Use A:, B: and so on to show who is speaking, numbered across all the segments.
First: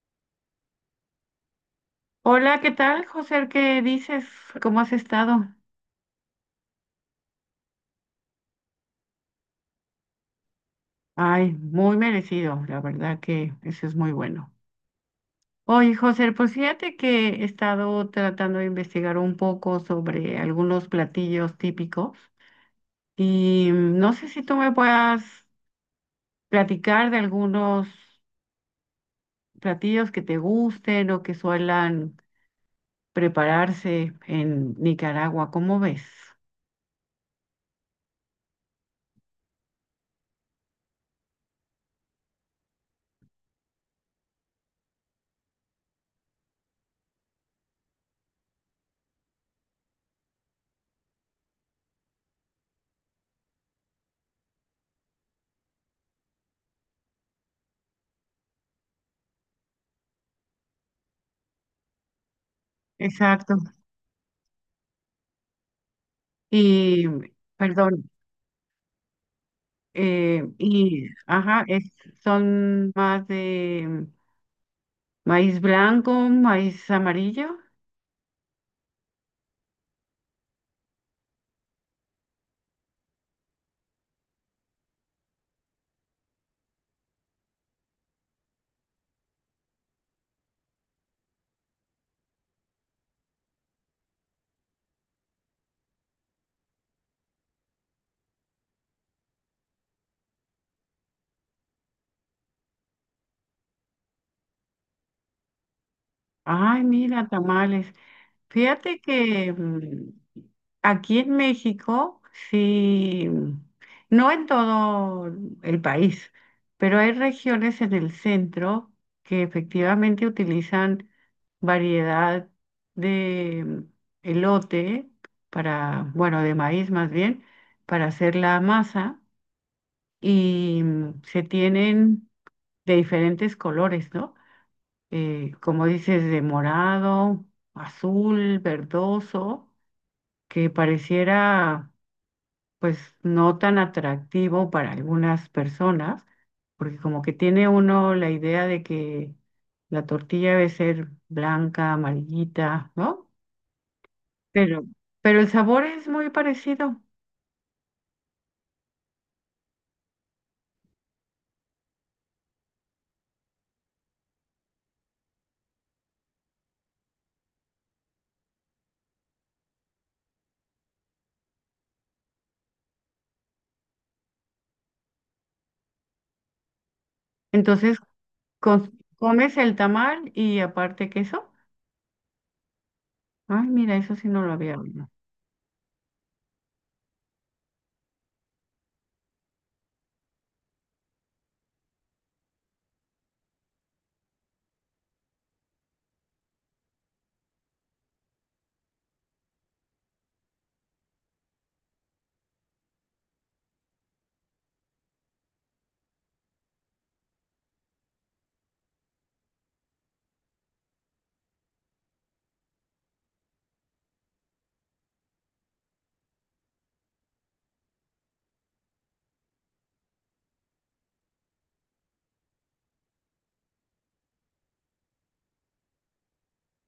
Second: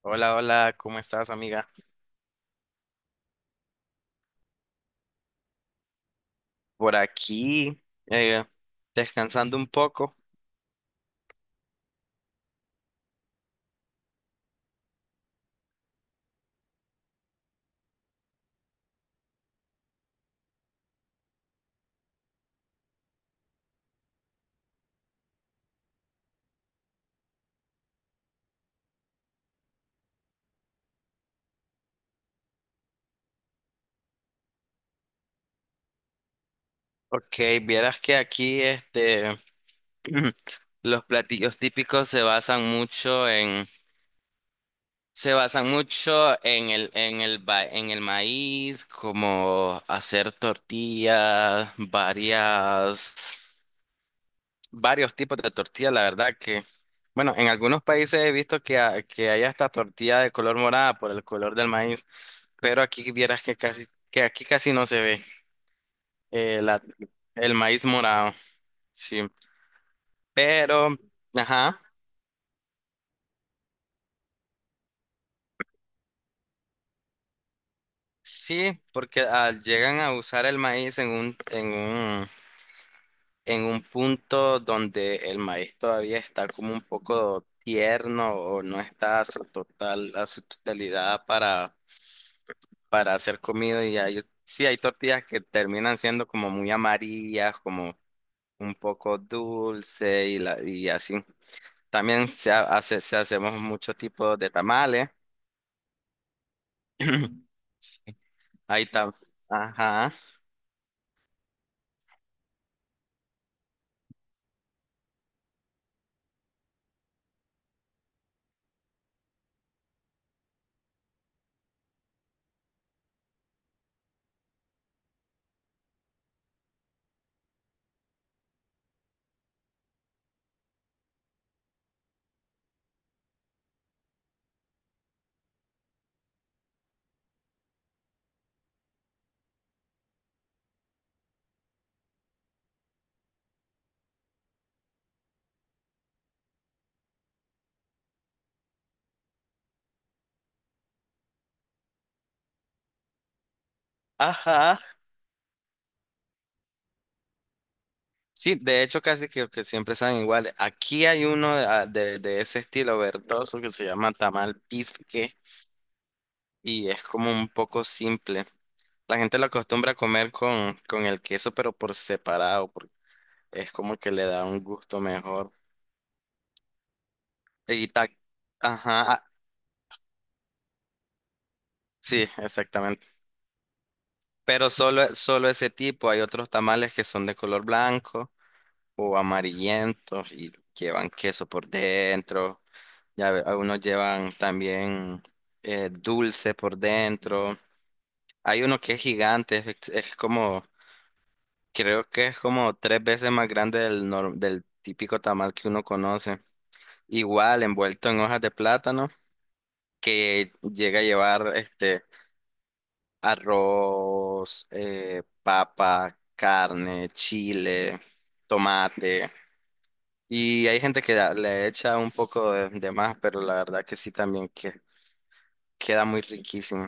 A: Hola, hola, ¿cómo estás, amiga?
B: Hola, ¿qué tal, José? ¿Qué dices? ¿Cómo has estado?
A: Por aquí, eh, descansando un poco.
B: Ay, muy merecido, la verdad que eso es muy bueno. Oye, José, pues fíjate que he estado tratando de investigar un poco sobre algunos platillos típicos y no sé si tú me puedas platicar de algunos platillos que te gusten o que suelan prepararse en Nicaragua, ¿cómo ves?
A: Ok, vieras que aquí los platillos típicos se basan mucho se basan mucho en en el maíz, como hacer tortillas, varias. Varios tipos de tortilla, la verdad que, bueno, en algunos países he visto que hay hasta tortilla de color morada por el color del maíz, pero aquí vieras
B: Exacto.
A: que que aquí casi no se ve eh, la-
B: Y,
A: el maíz
B: perdón.
A: morado, sí, pero,
B: Y, ajá,
A: ajá,
B: es, son más de maíz blanco, maíz amarillo.
A: sí, porque llegan a usar el maíz en en un punto donde el maíz todavía está como un poco tierno o no está a su a su totalidad para hacer comida y ya yo sí, hay tortillas que terminan siendo como muy amarillas, como un poco dulce y así. También hace, se hacemos muchos tipos de tamales.
B: Ay, mira, tamales.
A: Sí, ahí
B: Fíjate
A: está.
B: que
A: Ajá.
B: aquí en México, sí, no en todo el país, pero hay regiones en el centro que efectivamente utilizan variedad de elote para, bueno, de maíz más bien, para hacer la masa. Y se tienen de diferentes colores, ¿no? Como dices, de morado, azul, verdoso, que pareciera pues no tan atractivo para algunas personas, porque como que tiene uno la idea de que la tortilla debe ser blanca, amarillita, ¿no?
A: Ajá.
B: Pero, pero el sabor es muy parecido.
A: Sí, de hecho casi que siempre saben iguales. Aquí hay uno de ese estilo verdoso que se llama tamal pisque y es como un poco simple. La gente lo acostumbra a comer con el queso, pero por separado. Es como que le da un gusto mejor. Y
B: Entonces,
A: ta-
B: cons-
A: ajá, ah,
B: comes el tamal y aparte queso.
A: sí, exactamente.
B: Ay, mira, eso sí no lo
A: Pero
B: había oído.
A: solo ese tipo, hay otros tamales que son de color blanco o amarillentos y llevan queso por dentro. Algunos llevan también dulce por dentro. Hay uno que es gigante, es como, creo que es como tres veces más grande del, nor- del típico tamal que uno conoce. Igual envuelto en hojas de plátano que llega a llevar este. Arroz, papa, carne, chile, tomate. Y hay gente le echa un poco de más, pero la verdad que sí también que queda muy riquísimo.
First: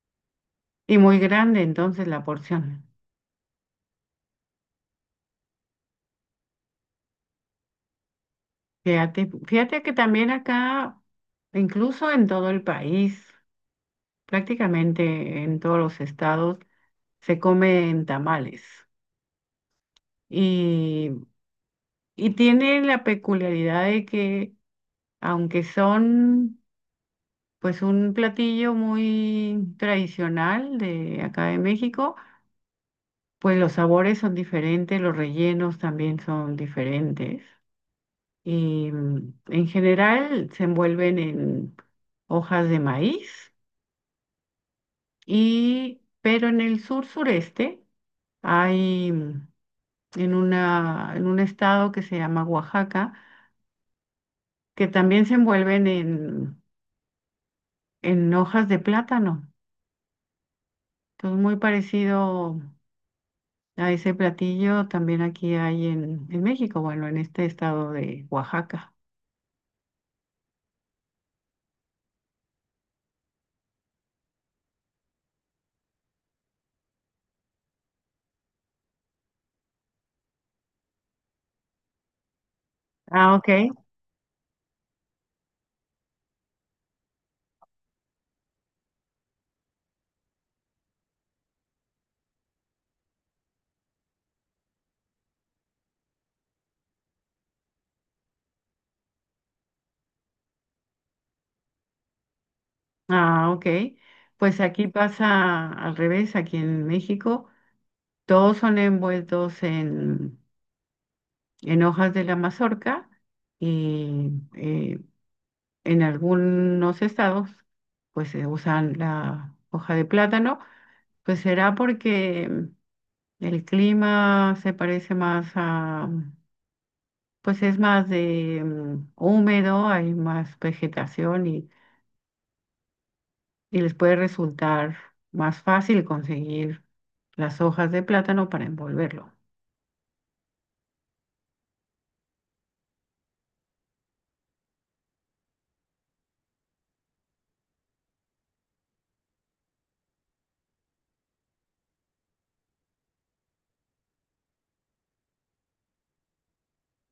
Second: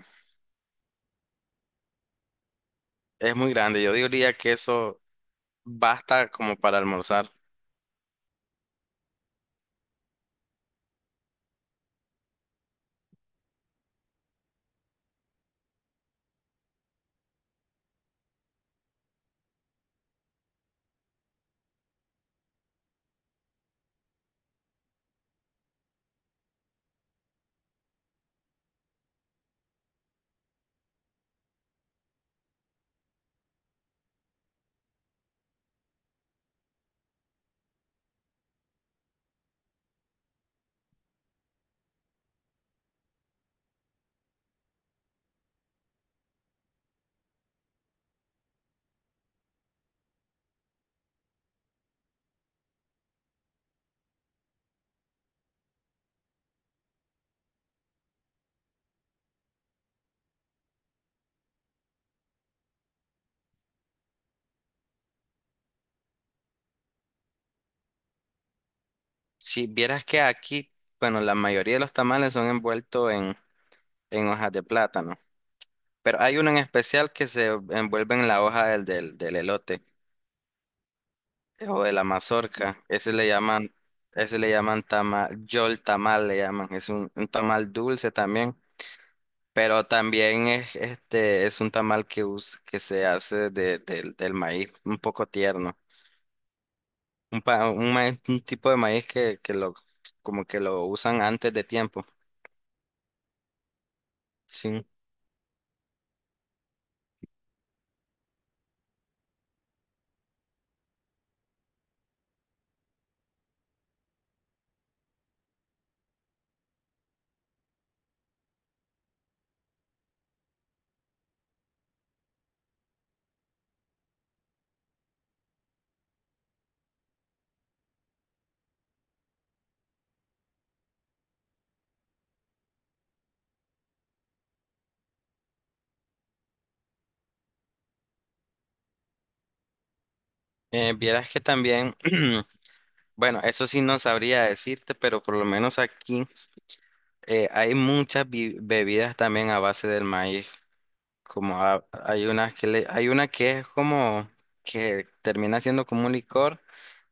B: Y muy grande entonces la porción.
A: Es muy grande. Yo diría que eso basta como para almorzar.
B: Fíjate que también acá, incluso en todo el país, prácticamente en todos los estados, se comen tamales. Y, y tiene la peculiaridad de que, aunque son pues un platillo muy tradicional de acá de México, pues los sabores son diferentes, los rellenos también son diferentes. Y en general se envuelven en hojas de maíz y pero en el sur sureste hay en una en un estado que se llama Oaxaca que también se envuelven en hojas de plátano. Entonces muy parecido a ese platillo también aquí hay en México, bueno, en este estado de Oaxaca.
A: Si vieras que aquí, bueno, la mayoría de los tamales son envueltos en hojas de plátano. Pero hay uno en especial que se envuelve en la hoja del elote. O de la mazorca.
B: Ah, ok.
A: Ese le llaman tamal, yol tamal le llaman. Es un tamal dulce también. Pero también es, este, es un tamal que se hace de, del del maíz, un poco tierno. Un tipo de maíz que lo, como que lo usan antes de tiempo.
B: Ah, ok. Pues
A: Sí.
B: aquí pasa al revés, aquí en México todos son envueltos en hojas de la mazorca y eh, en algunos estados pues se usan la hoja de plátano. Pues será porque el clima se parece más a, pues es más de húmedo, hay más vegetación y les puede resultar más fácil conseguir las hojas de plátano para envolverlo.
A: Vieras que también, bueno, eso sí no sabría decirte, pero por lo menos aquí hay muchas bebidas también a base del maíz. Hay una que hay una que es como que termina siendo como un licor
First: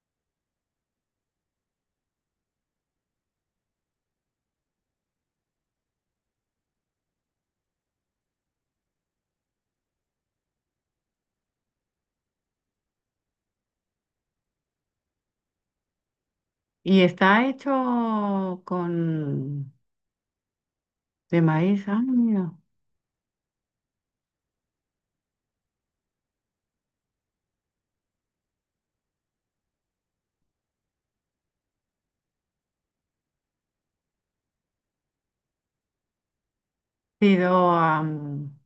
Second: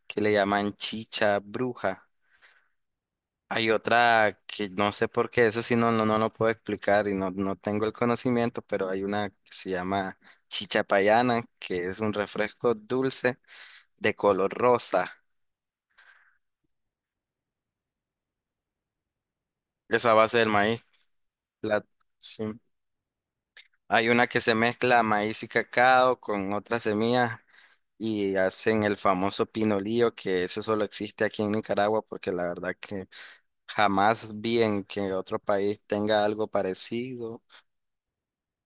A: que le llaman chicha bruja. Hay otra que no sé por qué, eso sí no lo puedo explicar y no tengo el conocimiento, pero hay una que se llama chicha payana, que es un refresco dulce de color rosa.
B: Y está hecho con
A: Esa base del maíz.
B: de
A: La,
B: maíz, ah,
A: sí.
B: mira.
A: Hay una que se mezcla maíz y cacao con otras semillas y hacen el famoso pinolillo, que ese solo existe aquí en Nicaragua, porque la verdad que jamás vi en que otro país tenga algo parecido
B: Pero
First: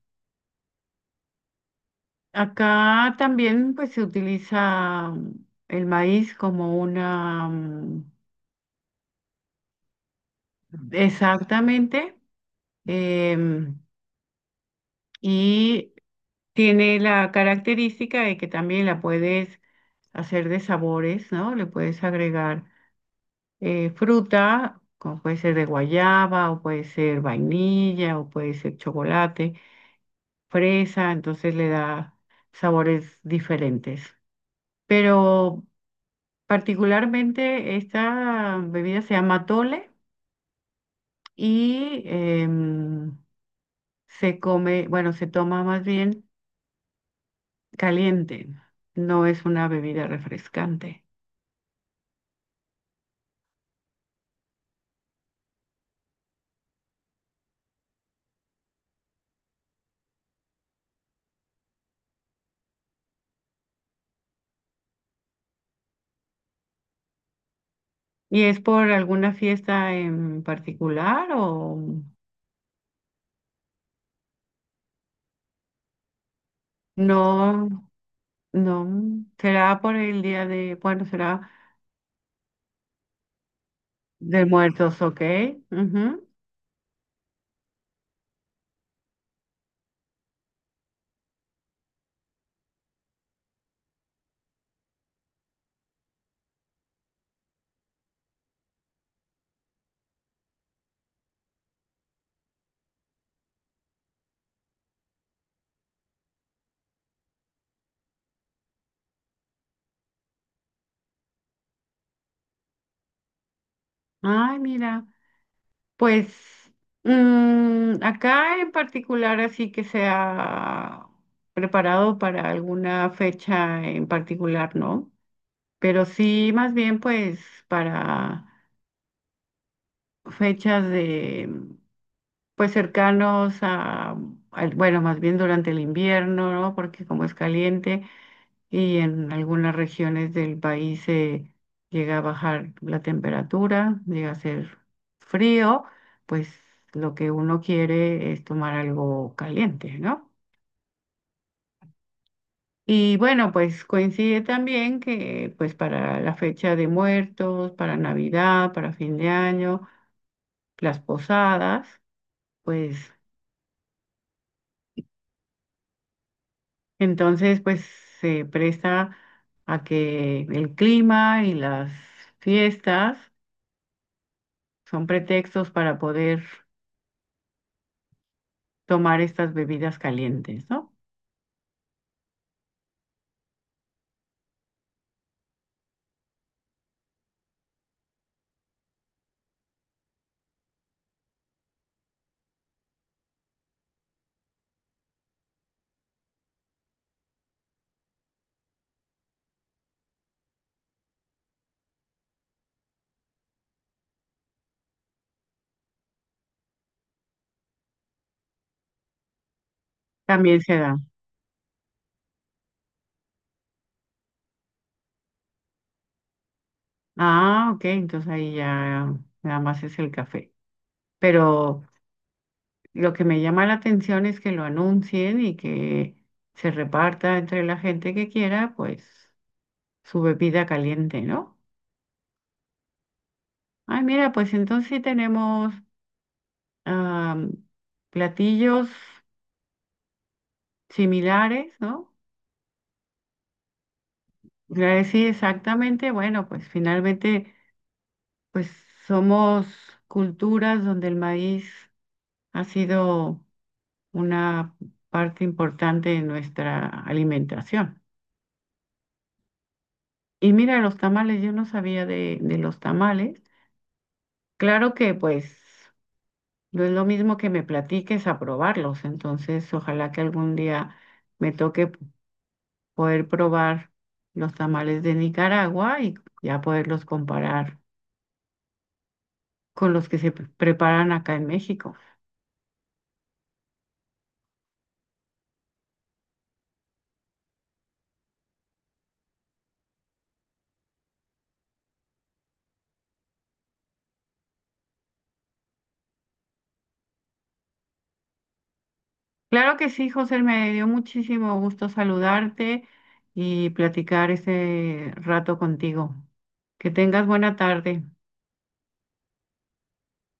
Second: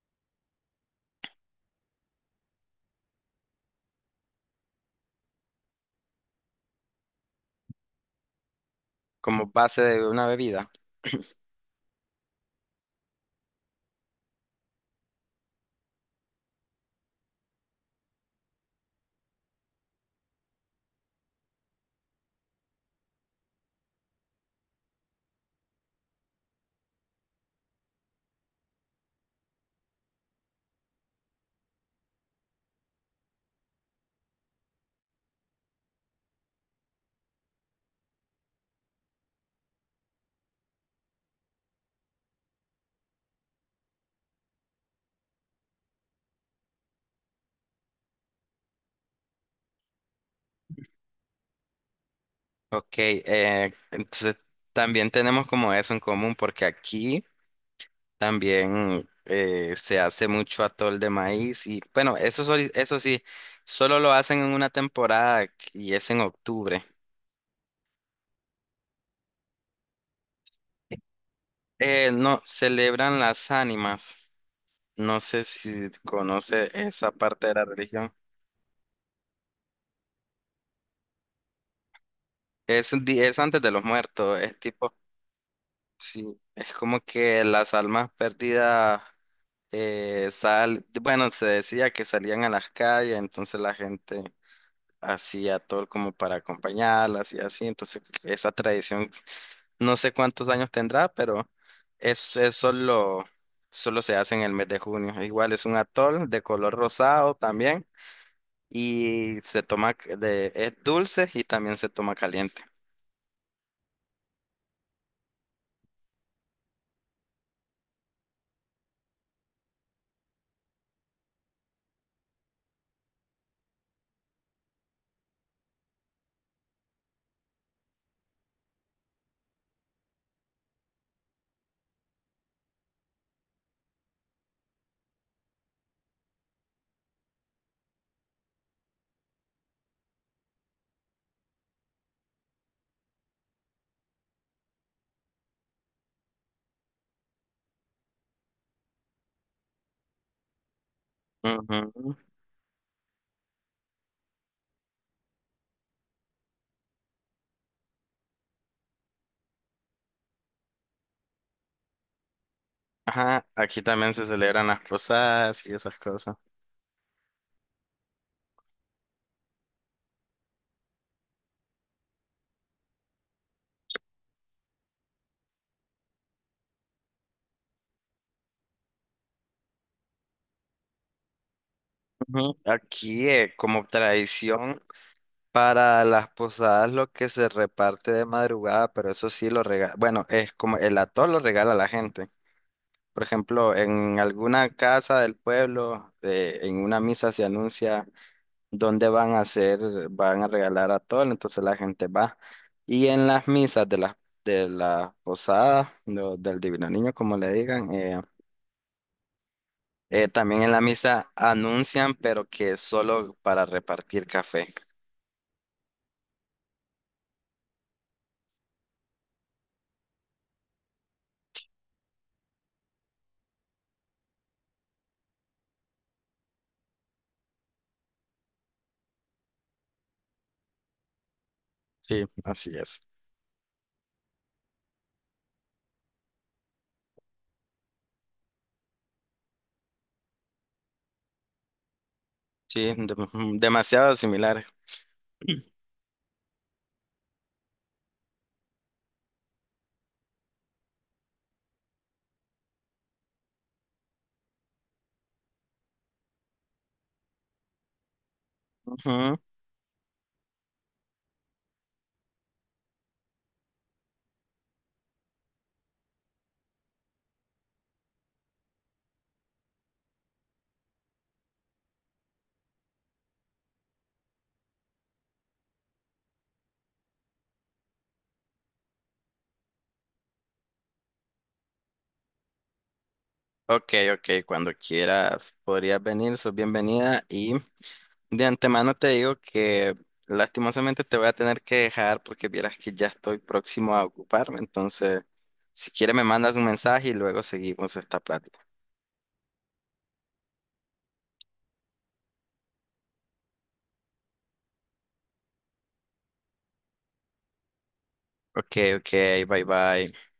B: acá también pues se utiliza el maíz como una...
A: como base de una bebida.
B: exactamente. em, y tiene la característica de que también la puedes hacer de sabores, ¿no? Le puedes agregar fruta, como puede ser de guayaba, o puede ser vainilla, o puede ser chocolate, fresa, entonces le da sabores diferentes. Pero particularmente esta bebida se llama tole y se come, bueno, se toma más bien caliente, no es una bebida refrescante.
A: Ok, entonces también tenemos como eso en común, porque aquí también se hace mucho atol de maíz y bueno, eso, eso sí, solo lo hacen en una temporada y es en octubre.
B: ¿Y es por alguna fiesta en particular o
A: No, celebran las ánimas. No sé si conoce esa parte de la
B: no?
A: religión.
B: No, será por el día de, bueno, será
A: Es antes de los muertos,
B: de
A: es tipo,
B: muertos, ¿ok? Ujú.
A: sí, es como que las almas perdidas bueno, se decía que salían a las calles, entonces la gente hacía todo como para acompañarlas y así, entonces esa tradición, no sé cuántos años tendrá, pero es solo, solo se hace en el mes de junio. Igual es un atol de color rosado también. Y se toma es dulce y también se toma caliente.
B: Ay, mira. Pues acá en particular, así que se ha preparado para alguna fecha en particular, ¿no? Pero sí, más bien, pues para fechas de, pues cercanos a, al- bueno, más bien durante el invierno, ¿no? Porque como es caliente, y en algunas regiones del país llega a bajar la temperatura, llega a ser frío, pues lo que uno quiere es tomar algo caliente, ¿no?
A: Ujú.
B: Y bueno, pues coincide también que pues para la fecha de muertos, para Navidad, para fin de año, las posadas, pues
A: Ajá, aquí también se celebran las posadas y esas cosas.
B: entonces pues se presta a que el clima y las fiestas son pretextos para poder tomar estas bebidas calientes, ¿no?
A: Ujú. Aquí, como tradición para las posadas, lo que se reparte de madrugada, pero eso sí lo regala. Bueno, es como el atol lo regala a la gente. Por ejemplo, en alguna casa del pueblo, en una misa se anuncia. Donde van a hacer, van a regalar atol, entonces la gente va. Y en las misas de la posada, del Divino Niño, como le digan,
B: También
A: también en
B: se
A: la
B: da.
A: misa anuncian, pero que solo para repartir café.
B: Ah, ok, entonces ahí ya nada más es el café. Pero lo que me llama la atención es que lo anuncien y que se reparta entre la gente que quiera, pues, su bebida caliente, ¿no?
A: Sí, así es.
B: Ay, mira, pues entonces sí tenemos am, platillos similares, ¿no?
A: Sí, demasiado similar.
B: Sí, exactamente. Bueno, pues finalmente, pues somos culturas donde el maíz ha sido una parte importante de nuestra alimentación.
A: Ujú.
B: Y mira, los tamales, yo no sabía de los tamales. Claro que pues no es lo mismo que me platiques a probarlos, entonces ojalá que algún día me toque poder probar los tamales de Nicaragua y ya poderlos comparar con los que se preparan acá en México.
A: Ok, ok, cuando quieras podrías venir, sos bienvenida y de antemano te digo que lastimosamente te voy a tener que dejar porque vieras que ya estoy próximo a ocuparme. Entonces, si quieres me mandas un mensaje y luego seguimos esta plática.
B: Claro que sí, José, me dio muchísimo gusto saludarte y platicar ese rato contigo. Que tengas buena tarde.
A: Ok, ok, bye bye.